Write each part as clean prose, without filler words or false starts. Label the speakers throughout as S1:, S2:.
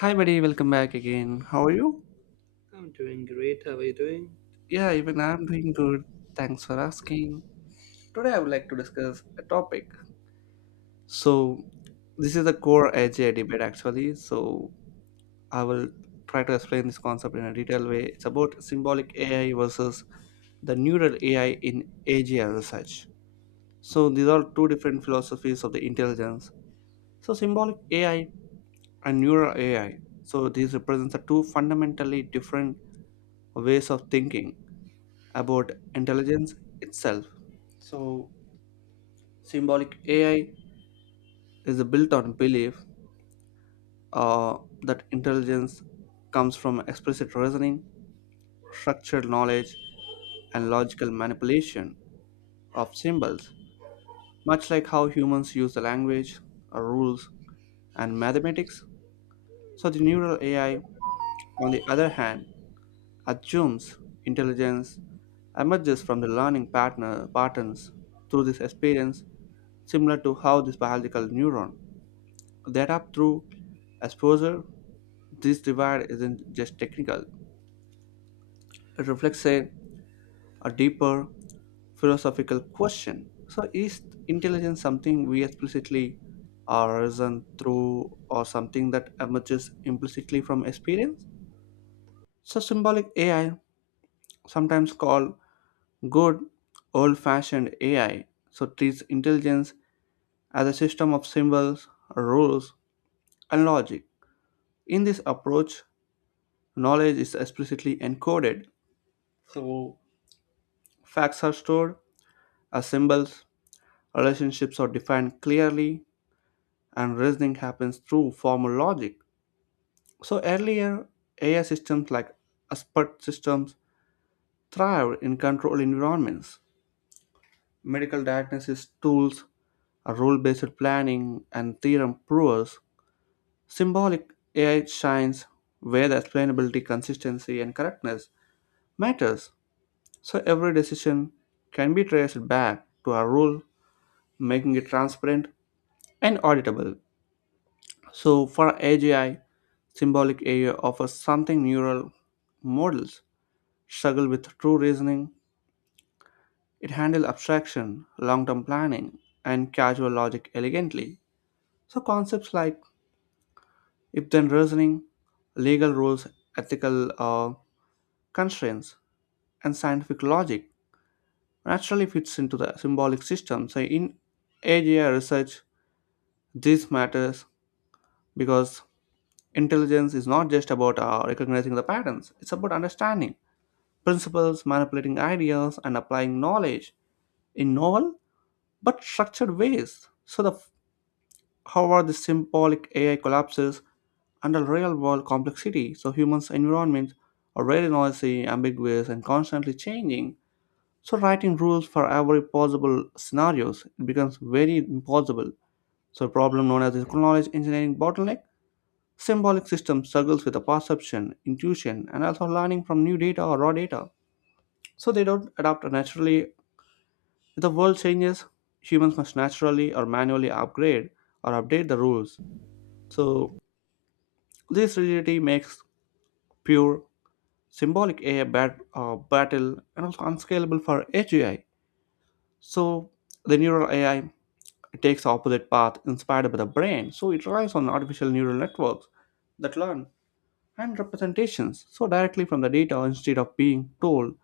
S1: Hi, buddy. Welcome back again. How are you?
S2: I'm doing great. How are you doing?
S1: Yeah, even I'm doing good. Thanks for asking. Today, I would like to discuss a topic. So this is the core AGI debate, actually. So I will try to explain this concept in a detailed way. It's about symbolic AI versus the neural AI in AGI research. So these are two different philosophies of the intelligence. So, symbolic AI and neural AI. So these represent the two fundamentally different ways of thinking about intelligence itself. So symbolic AI is built on belief uh, that intelligence comes from explicit reasoning, structured knowledge, and logical manipulation of symbols, much like how humans use the language, rules, and mathematics. So the neural AI, on the other hand, assumes intelligence emerges from the learning partner patterns through this experience, similar to how this biological neuron that up through exposure. This divide isn't just technical, it reflects a deeper philosophical question. So, is intelligence something we explicitly are reason through, or something that emerges implicitly from experience? So, symbolic AI, sometimes called good old fashioned AI, so treats intelligence as a system of symbols, rules, and logic. In this approach, knowledge is explicitly encoded. So facts are stored as symbols, relationships are defined clearly, and reasoning happens through formal logic. So earlier AI systems like expert systems thrived in controlled environments. Medical diagnosis tools, rule based planning, and theorem provers. Symbolic AI shines where the explainability, consistency, and correctness matters. So every decision can be traced back to a rule, making it transparent and auditable. So for AGI, symbolic AI offers something neural models struggle with: true reasoning. It handles abstraction, long-term planning, and casual logic elegantly. So concepts like if-then reasoning, legal rules, ethical constraints, and scientific logic naturally fits into the symbolic system. So in AGI research, this matters because intelligence is not just about recognizing the patterns, it's about understanding principles, manipulating ideas, and applying knowledge in novel but structured ways. So, the how are the symbolic AI collapses under real world complexity? So humans' environments are very noisy, ambiguous, and constantly changing. So writing rules for every possible scenarios it becomes very impossible. So a problem known as the knowledge engineering bottleneck. Symbolic system struggles with the perception, intuition, and also learning from new data or raw data. So they don't adapt naturally. If the world changes, humans must naturally or manually upgrade or update the rules. So this rigidity makes pure symbolic AI battle and also unscalable for AGI. So the neural AI takes the opposite path, inspired by the brain. So it relies on artificial neural networks that learn and representations so directly from the data, instead of being told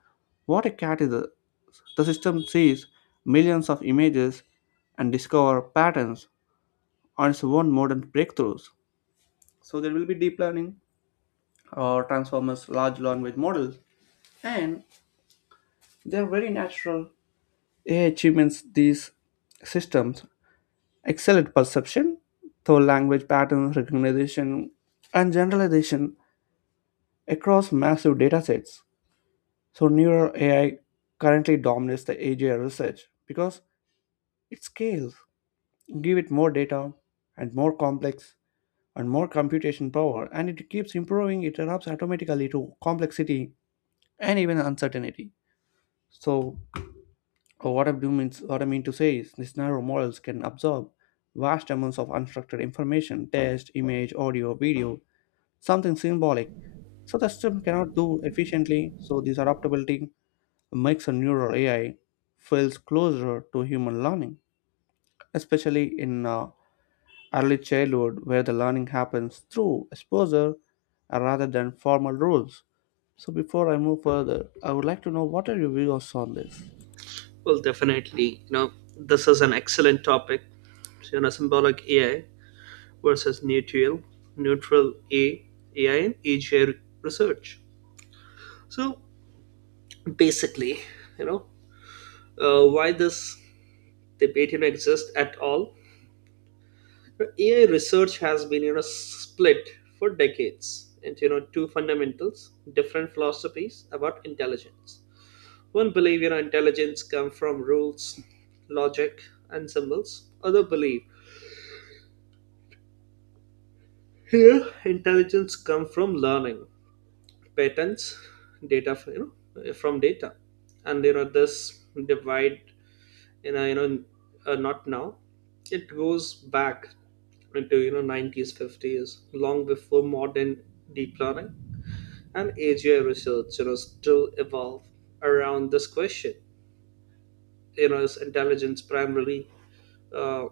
S1: what a cat is. The system sees millions of images and discover patterns on its own modern breakthroughs. So there will be deep learning or transformers, large language models, and they're very natural AI achievements. These systems excel at perception through language patterns recognition and generalization across massive datasets. So neural AI currently dominates the AGI research because it scales, give it more data and more complex and more computation power, and it keeps improving. It adapts automatically to complexity and even uncertainty. So what I mean to say is these narrow models can absorb vast amounts of unstructured information, text, image, audio, video, something symbolic. So the system cannot do efficiently. So this adaptability makes a neural AI feels closer to human learning, especially in early childhood where the learning happens through exposure rather than formal rules. So before I move further, I would like to know, what are your views on this?
S2: Well, definitely. This is an excellent topic. So, symbolic AI versus neutral A, AI in AGI research. So, basically, you know, why this debate exists at all? AI research has been split for decades into two fundamentals, different philosophies about intelligence. One believer intelligence comes from rules, logic, and symbols. Other believe here intelligence comes from learning, patterns, data you know from data, and this divide in a not now. It goes back into 90s, 50s, long before modern deep learning and AGI research. Still evolve around this question. Is intelligence primarily uh,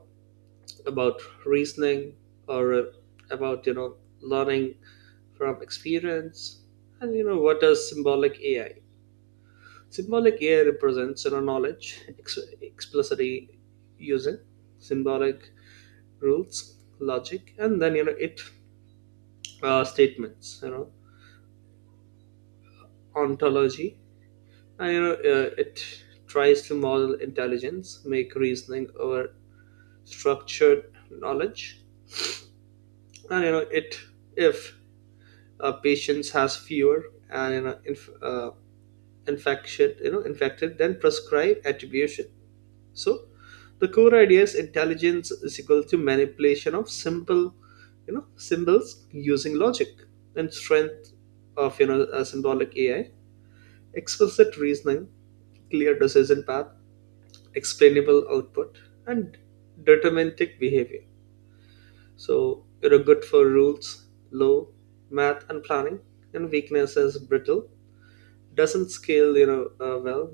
S2: about reasoning, or about learning from experience. And what does symbolic AI represents, knowledge explicitly, using symbolic rules, logic. And then you know it statements, ontology. And it tries to model intelligence, make reasoning over structured knowledge. And it, if patients has fever and, infection, infected, then prescribe attribution. So the core idea is intelligence is equal to manipulation of simple, symbols using logic. And strength of a symbolic AI, explicit reasoning, clear decision path, explainable output, and deterministic behavior. So you're good for rules, law, math, and planning. And weakness is brittle, doesn't scale, well,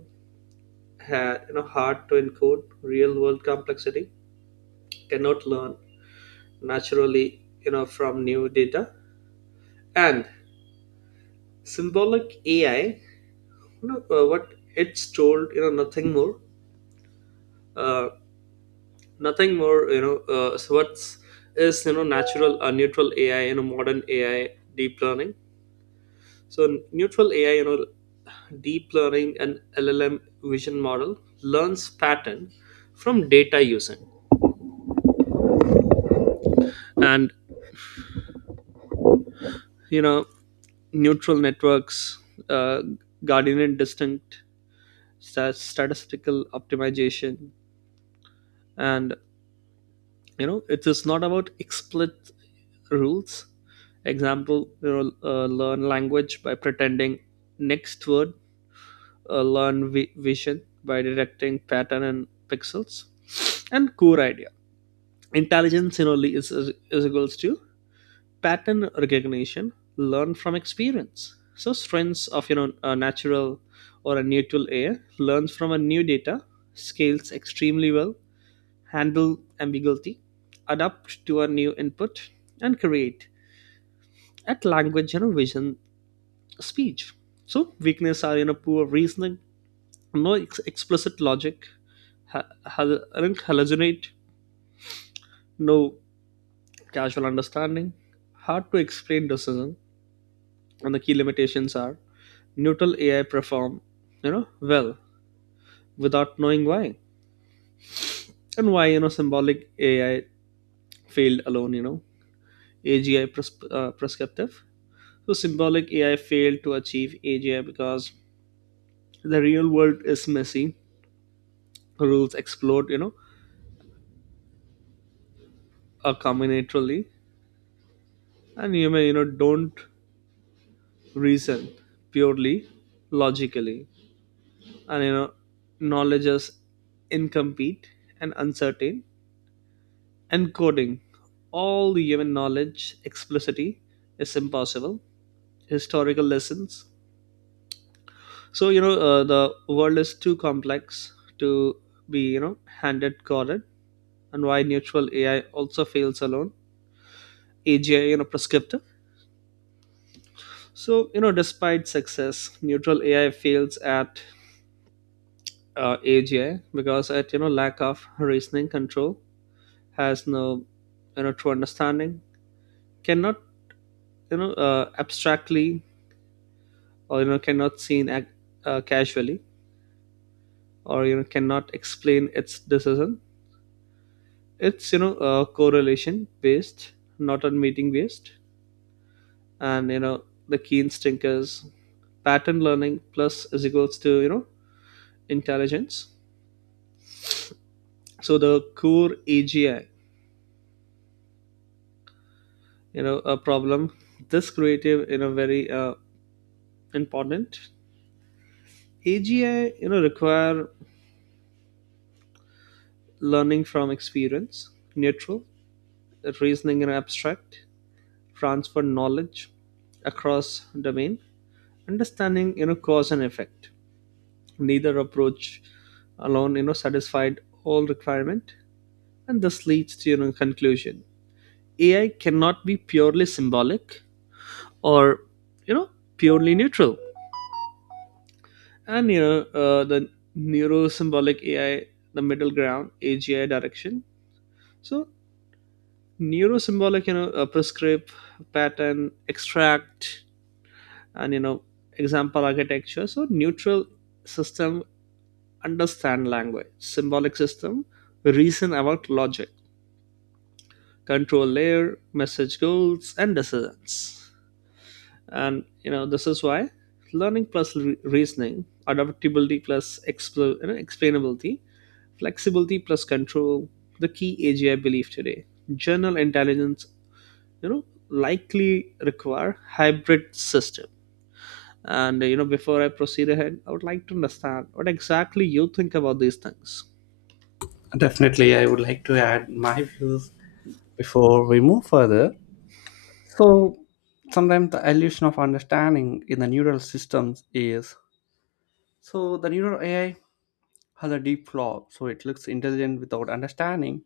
S2: hard to encode real world complexity, cannot learn naturally, from new data. And symbolic AI, what it's told, nothing more. uh, Nothing more, so what's is natural, neutral AI, modern AI, deep learning. So neutral AI, deep learning and LLM vision model, learns pattern from data using, and you know neutral networks, uh, guardian distinct, statistical optimization. And it is not about explicit rules. Example, learn language by pretending next word, learn vision by detecting pattern and pixels. And core idea, intelligence, is equals to pattern recognition, learn from experience. So strengths of a natural or a neutral air, learns from a new data, scales extremely well, handle ambiguity, adapt to a new input, and create at language, you vision, speech. So weakness are poor reasoning, no explicit logic, ha- hal- hallucinate, no casual understanding, hard to explain decision. And the key limitations are, neutral AI perform, well without knowing why. And why symbolic AI failed alone. AGI prescriptive. So symbolic AI failed to achieve AGI because the real world is messy, rules explode, are combinatorily, and you may don't reason purely logically, and knowledge is incomplete and uncertain. Encoding all the human knowledge explicitly is impossible. Historical lessons. So the world is too complex to be handed coded. And why neutral AI also fails alone. AGI prescriptive. So despite success, neutral AI fails at AGI because at lack of reasoning control, has no true understanding, cannot abstractly, or cannot seen casually, or cannot explain its decision. It's correlation based, not on meeting based. And the key instinct is pattern learning plus is equals to intelligence. So the core AGI a problem, this creative, very important. AGI require learning from experience, neutral reasoning and abstract, transfer knowledge across domain, understanding cause and effect. Neither approach alone satisfied all requirement. And this leads to conclusion. AI cannot be purely symbolic or you know purely neutral. And the neurosymbolic AI, the middle ground AGI direction. So neurosymbolic, prescribe, pattern extract. And example architecture. So neutral system understand language, symbolic system reason about logic, control layer message goals and decisions. And this is why learning plus reasoning, adaptability plus explainability, flexibility plus control, the key AGI belief today. General intelligence you know likely require hybrid system. And, before I proceed ahead, I would like to understand what exactly you think about these things.
S1: Definitely, I would like to add my views before we move further. So, sometimes the illusion of understanding in the neural systems is, so the neural AI has a deep flaw, so it looks intelligent without understanding.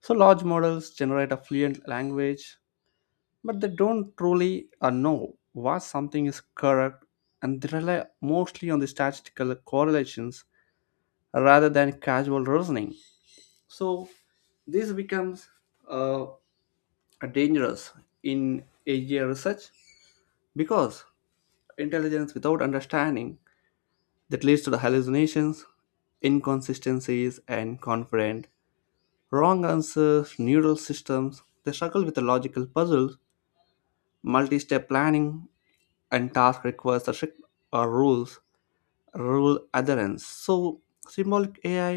S1: So large models generate a fluent language, but they don't truly know what something is correct, and they rely mostly on the statistical correlations rather than casual reasoning. So this becomes uh, dangerous in AI research because intelligence without understanding that leads to the hallucinations, inconsistencies, and confident wrong answers. Neural systems, they struggle with the logical puzzles, multi-step planning, and task requires the strict uh, rules rule adherence. So symbolic AI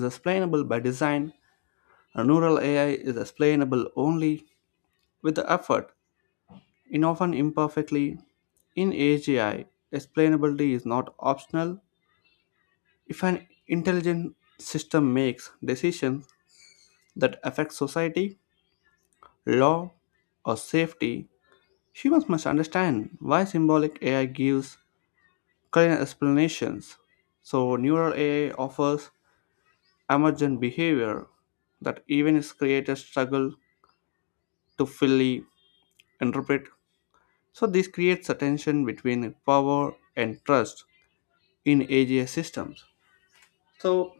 S1: is explainable by design, and neural AI is explainable only with the effort, in often imperfectly. In AGI, explainability is not optional. If an intelligent system makes decisions that affect society, law, or safety, humans must understand why. Symbolic AI gives current explanations. So neural AI offers emergent behavior that even its creators struggle to fully interpret. So this creates a tension between power and trust in AGI systems. So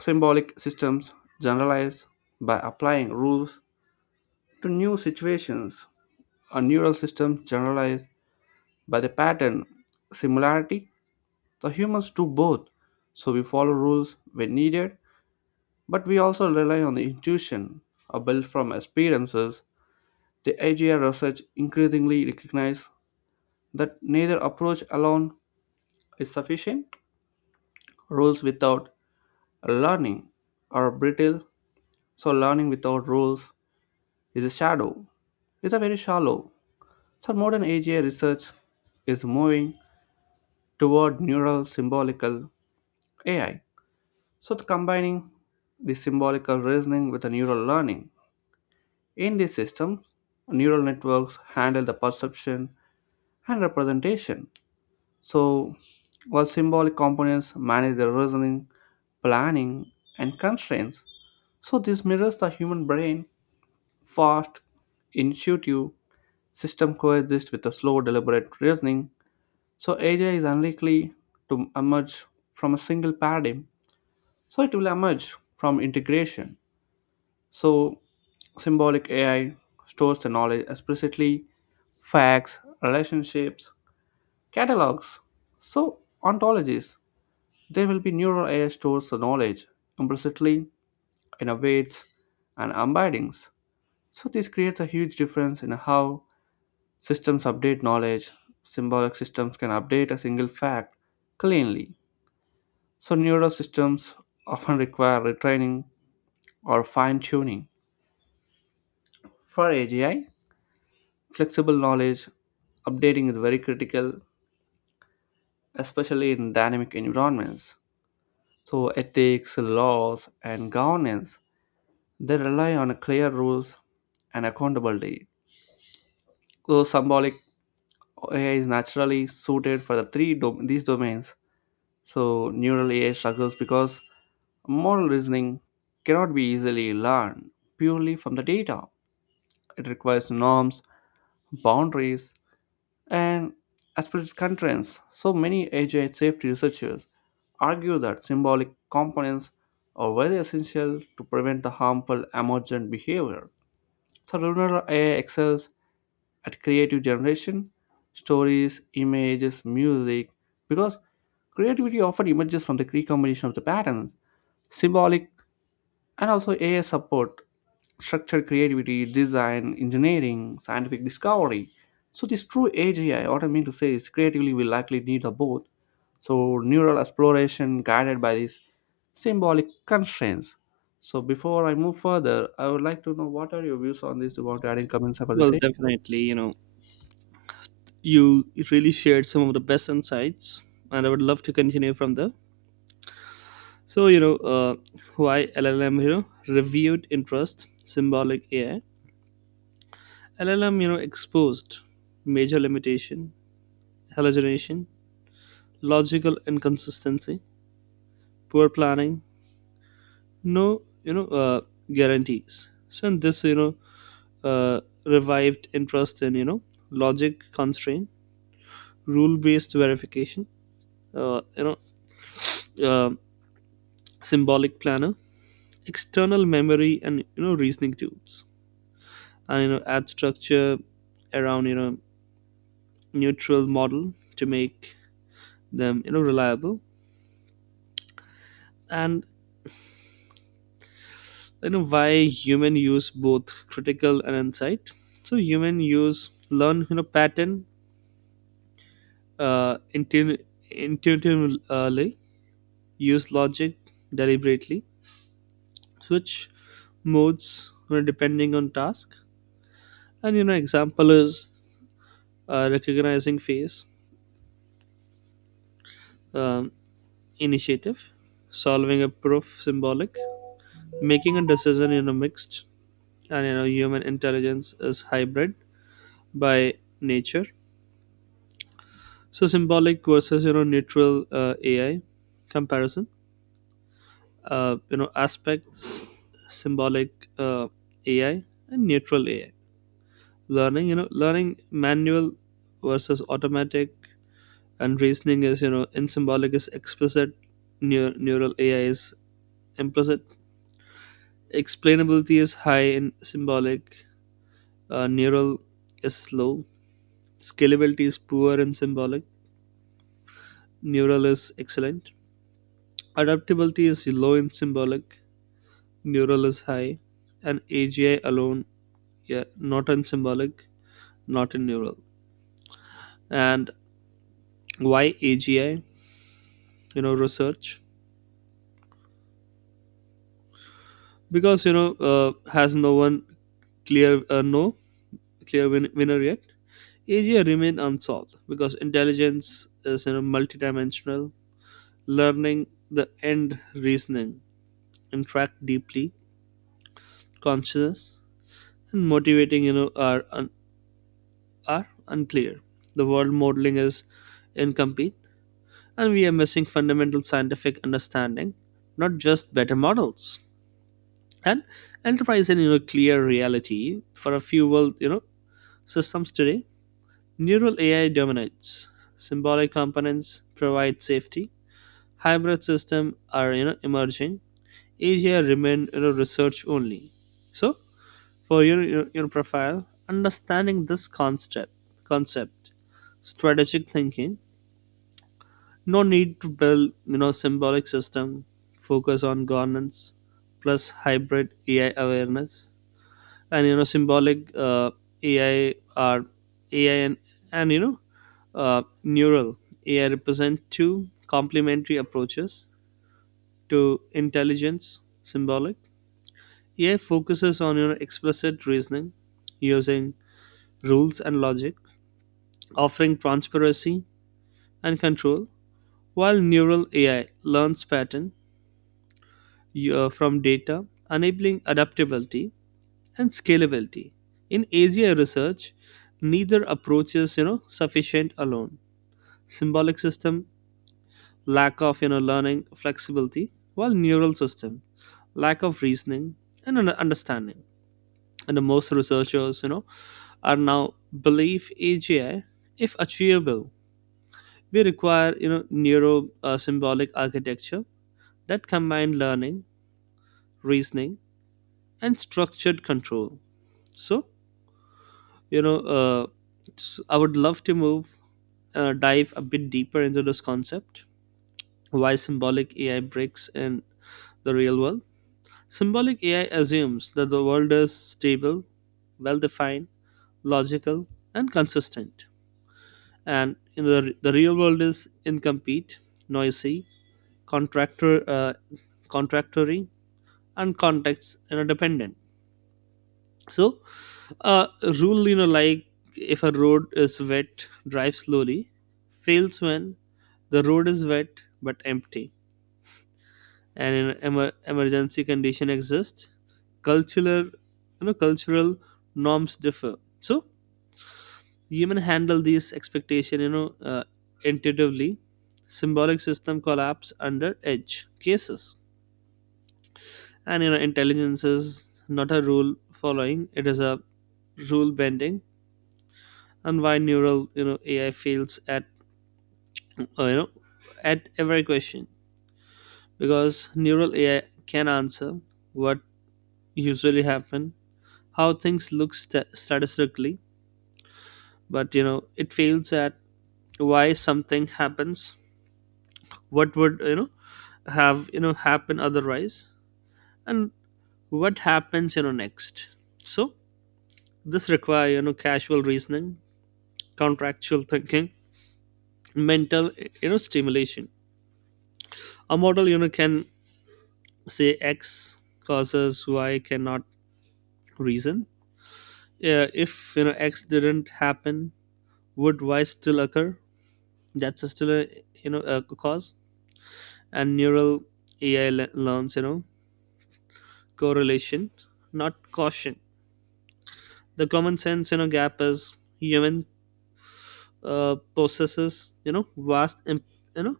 S1: symbolic systems generalize by applying rules to new situations. A neural system generalize by the pattern similarity. The humans do both. So we follow rules when needed, but we also rely on the intuition built from experiences. The AGI research increasingly recognize that neither approach alone is sufficient. Rules without learning are brittle, so learning without rules is a shadow. It's a very shallow. So modern AGI research is moving toward neural symbolical AI. So the combining the symbolical reasoning with the neural learning. In these systems, neural networks handle the perception and representation, so while symbolic components manage the reasoning, planning, and constraints. So this mirrors the human brain: fast, intuitive system coexists with a slow, deliberate reasoning. So AI is unlikely to emerge from a single paradigm. So it will emerge from integration. So symbolic AI stores the knowledge explicitly: facts, relationships, catalogs. So, ontologies, they will be neural AI stores the knowledge implicitly, innovates, and embeddings. So this creates a huge difference in how systems update knowledge. Symbolic systems can update a single fact cleanly. So neural systems often require retraining or fine tuning. For AGI, flexible knowledge updating is very critical, especially in dynamic environments. So ethics, laws, and governance, they rely on clear rules and accountability. So symbolic AI is naturally suited for the these domains. So neural AI struggles because moral reasoning cannot be easily learned purely from the data. It requires norms, boundaries, and as per its contents, so many AI safety researchers argue that symbolic components are very essential to prevent the harmful emergent behavior. So Lunar AI excels at creative generation, stories, images, music, because creativity often emerges from the recombination of the patterns. Symbolic and also AI support structure, creativity, design, engineering, scientific discovery. So this true AI, what I mean to say is creatively we likely need a both. So neural exploration guided by these symbolic constraints. So before I move further, I would like to know, what are your views on this? Do you want to add in comments about the
S2: Well,
S1: same?
S2: definitely, you really shared some of the best insights, and I would love to continue from there. So, why LLM, reviewed interest, symbolic AI. LLM, exposed major limitation, hallucination, logical inconsistency, poor planning, no, guarantees. So, in this, uh, revived interest in logic constraint, rule-based verification, uh, you know, uh, symbolic planner, external memory, and reasoning tools, and add structure around neutral model to make them reliable. And why human use both critical and insight. So human use learn pattern uh, intu- intuitively, use logic deliberately, switch modes, depending on task. And example is recognizing face, um, initiative, solving a proof symbolic, making a decision mixed. And human intelligence is hybrid by nature. So symbolic versus neutral AI comparison. Uh, aspects, symbolic AI and neutral AI. Learning, learning manual versus automatic. And reasoning is, in symbolic is explicit, neural AI is implicit. Explainability is high in symbolic, neural is slow. Scalability is poor in symbolic, neural is excellent. Adaptability is low in symbolic, neural is high. And AGI alone, yeah, not in symbolic, not in neural. And why AGI research, because has no one clear, no clear winner yet. Asia remain unsolved because intelligence is, multidimensional. Learning the end reasoning, interact deeply. Consciousness and motivating are are unclear. The world modeling is incomplete, and we are missing fundamental scientific understanding, not just better models. And enterprise and clear reality for a few world systems today. Neural AI dominates. Symbolic components provide safety, hybrid system are emerging, Asia remain research only. So for your profile, understanding this concept, strategic thinking, no need to build symbolic system, focus on governance plus hybrid AI awareness. And symbolic uh, AI are AI and uh, neural AI represent two complementary approaches to intelligence. Symbolic AI focuses on your explicit reasoning using rules and logic, offering transparency and control, while neural AI learns pattern, from data, enabling adaptability and scalability. In AGI research, neither approach is sufficient alone. Symbolic system lack of learning flexibility, while neural system lack of reasoning and understanding. And the most researchers are now believe AGI, if achievable, we require neuro symbolic architecture that combine learning, reasoning, and structured control. So, you know uh, I would love to move, dive a bit deeper into this concept. Why symbolic AI breaks in the real world. Symbolic AI assumes that the world is stable, well defined, logical, and consistent. And in the real world is incomplete, noisy, contractor uh, contractory, and context, dependent. So uh, rule like, if a road is wet drive slowly, fails when the road is wet but empty, and in emergency condition exists. Cultural cultural norms differ. So human handle these expectation, intuitively. Symbolic system collapse under edge cases. And, intelligence is not a rule following, it is a rule bending. And why neural, AI fails at uh, you know at every question, because neural AI can answer what usually happen, how things look statistically, but it fails at why something happens, what would have happen otherwise, and what happens next. So this require casual reasoning, contractual thinking, mental stimulation. A model can say x causes y, cannot reason, yeah, if x didn't happen, would y still occur? That's still a you know a cause. And neural AI learns correlation, not caution. The common sense gap is, human possesses vast you know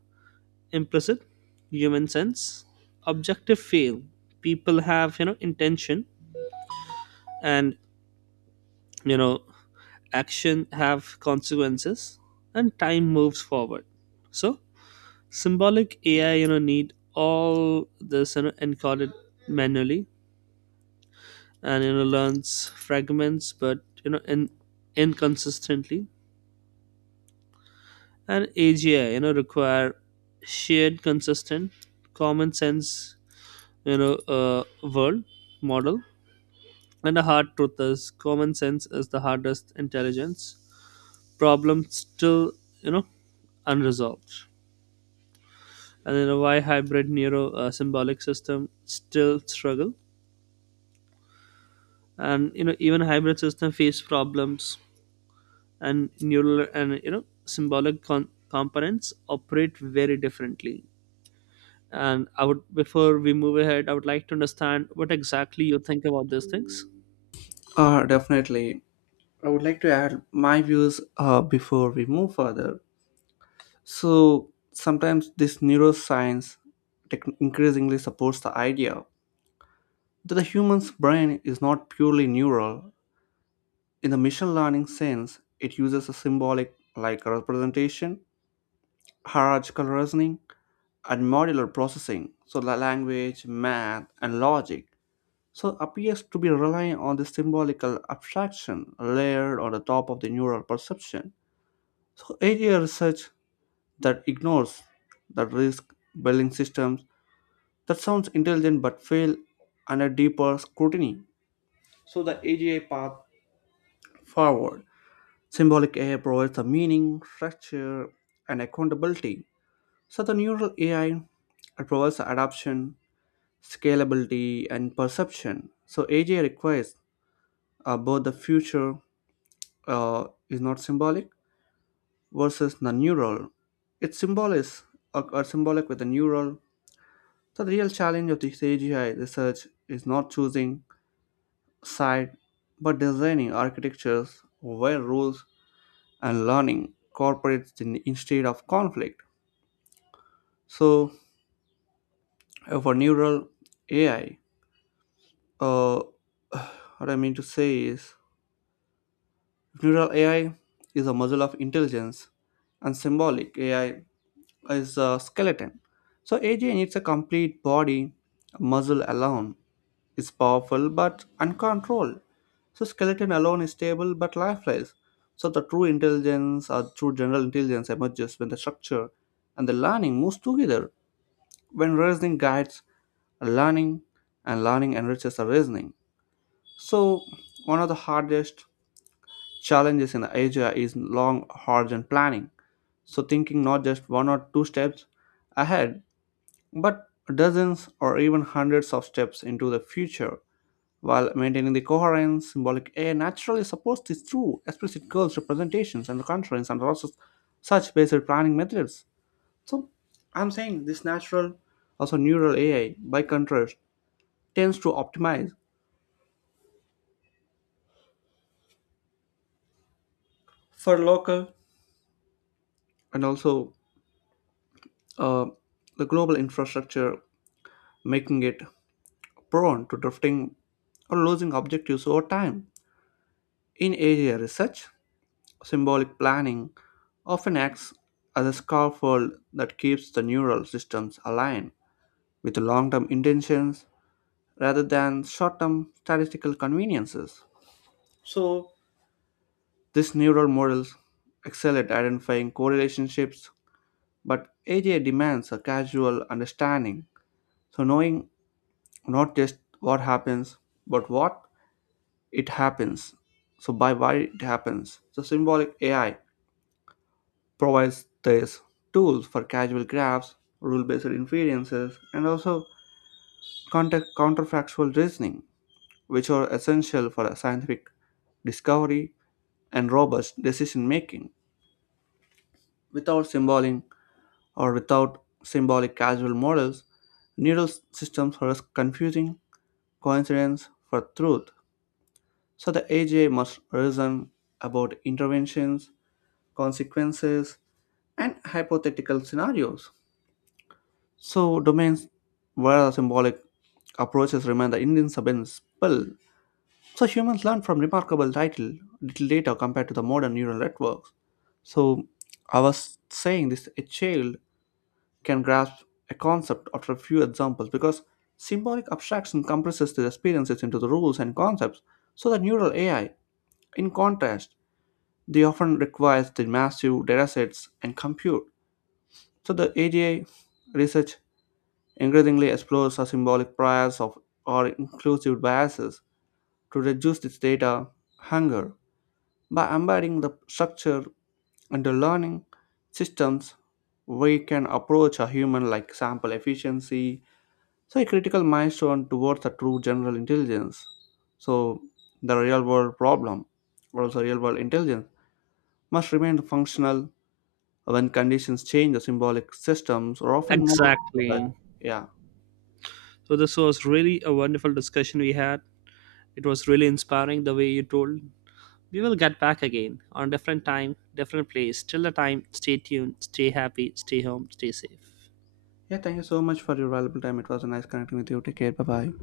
S2: implicit human sense, objective feel, people have intention, and you know action have consequences, and time moves forward. So symbolic AI need all this encoded manually, and learns fragments but in inconsistently. And AGI require shared consistent common sense, you know uh, world model. And the hard truth is, common sense is the hardest intelligence problem still, you know unresolved. And why hybrid neuro symbolic system still struggle. And even hybrid system face problems, and neural and symbolic components operate very differently. And I would, before we move ahead, I would like to understand what exactly you think about these things.
S1: Definitely. I would like to add my views before we move further. So sometimes this neuroscience tech increasingly supports the idea that the human's brain is not purely neural. In the machine learning sense, it uses a symbolic like representation, hierarchical reasoning, and modular processing, so the language, math, and logic. So appears to be relying on the symbolical abstraction layered on the top of the neural perception. So area research that ignores the risk building systems that sounds intelligent but fail under deeper scrutiny. So the AGI path forward. Symbolic AI provides the meaning, structure, and accountability. So the neural AI, it provides the adoption, scalability, and perception. So AGI requires both. The future is not symbolic versus the neural. It's symbolic with the neural. So the real challenge of this AGI research is not choosing side but designing architectures where rules and learning cooperates in, instead of conflict. So for neural AI, uh, what I mean to say is neural AI is a muscle of intelligence and symbolic AI is a skeleton. So AGI needs a complete body. Muscle alone is powerful but uncontrolled. So skeleton alone is stable but lifeless. So the true intelligence, or true general intelligence, emerges when the structure and the learning moves together. When reasoning guides learning and learning enriches the reasoning. So one of the hardest challenges in Asia is long horizon planning. So thinking not just one or two steps ahead, but dozens or even hundreds of steps into the future, while maintaining the coherence. Symbolic A naturally supports these true explicit goals representations and the conference and also such basic planning methods. So I'm saying this natural, also neural AI by contrast tends to optimize for local and also uh, the global infrastructure, making it prone to drifting or losing objectives over time. In AI research, symbolic planning often acts as a scaffold that keeps the neural systems aligned with long term intentions rather than short term statistical conveniences. So these neural models excel at identifying correlationships, but AJ demands a casual understanding. So knowing not just what happens, but what it happens. So, by why it happens. So symbolic AI provides these tools for causal graphs, rule-based inferences, and also counterfactual reasoning, which are essential for scientific discovery and robust decision making. Without symbolic, or without symbolic causal models, neural systems are confusing coincidence for truth. So the AGI must reason about interventions, consequences, and hypothetical scenarios. So domains where symbolic approaches remain the Indian subinspel. So humans learn from remarkable title little later compared to the modern neural networks. So I was saying this, a child can grasp a concept after a few examples because symbolic abstraction compresses the experiences into the rules and concepts. So the neural AI, in contrast, they often requires the massive datasets and compute. So the AGI research increasingly explores a symbolic bias of, or inclusive biases, to reduce this data hunger. By embedding the structure into learning systems, we can approach a human like sample efficiency, so a critical milestone towards a true general intelligence. So the real world problem, or also real world intelligence, must remain functional when conditions change. The symbolic systems are often more,
S2: Exactly.
S1: yeah.
S2: So this was really a wonderful discussion we had. It was really inspiring the way you told. We will get back again on different time, different place. Till the time, stay tuned, stay happy, stay home, stay safe.
S1: Yeah, thank you so much for your valuable time. It was nice connecting with you. Take care. Bye bye.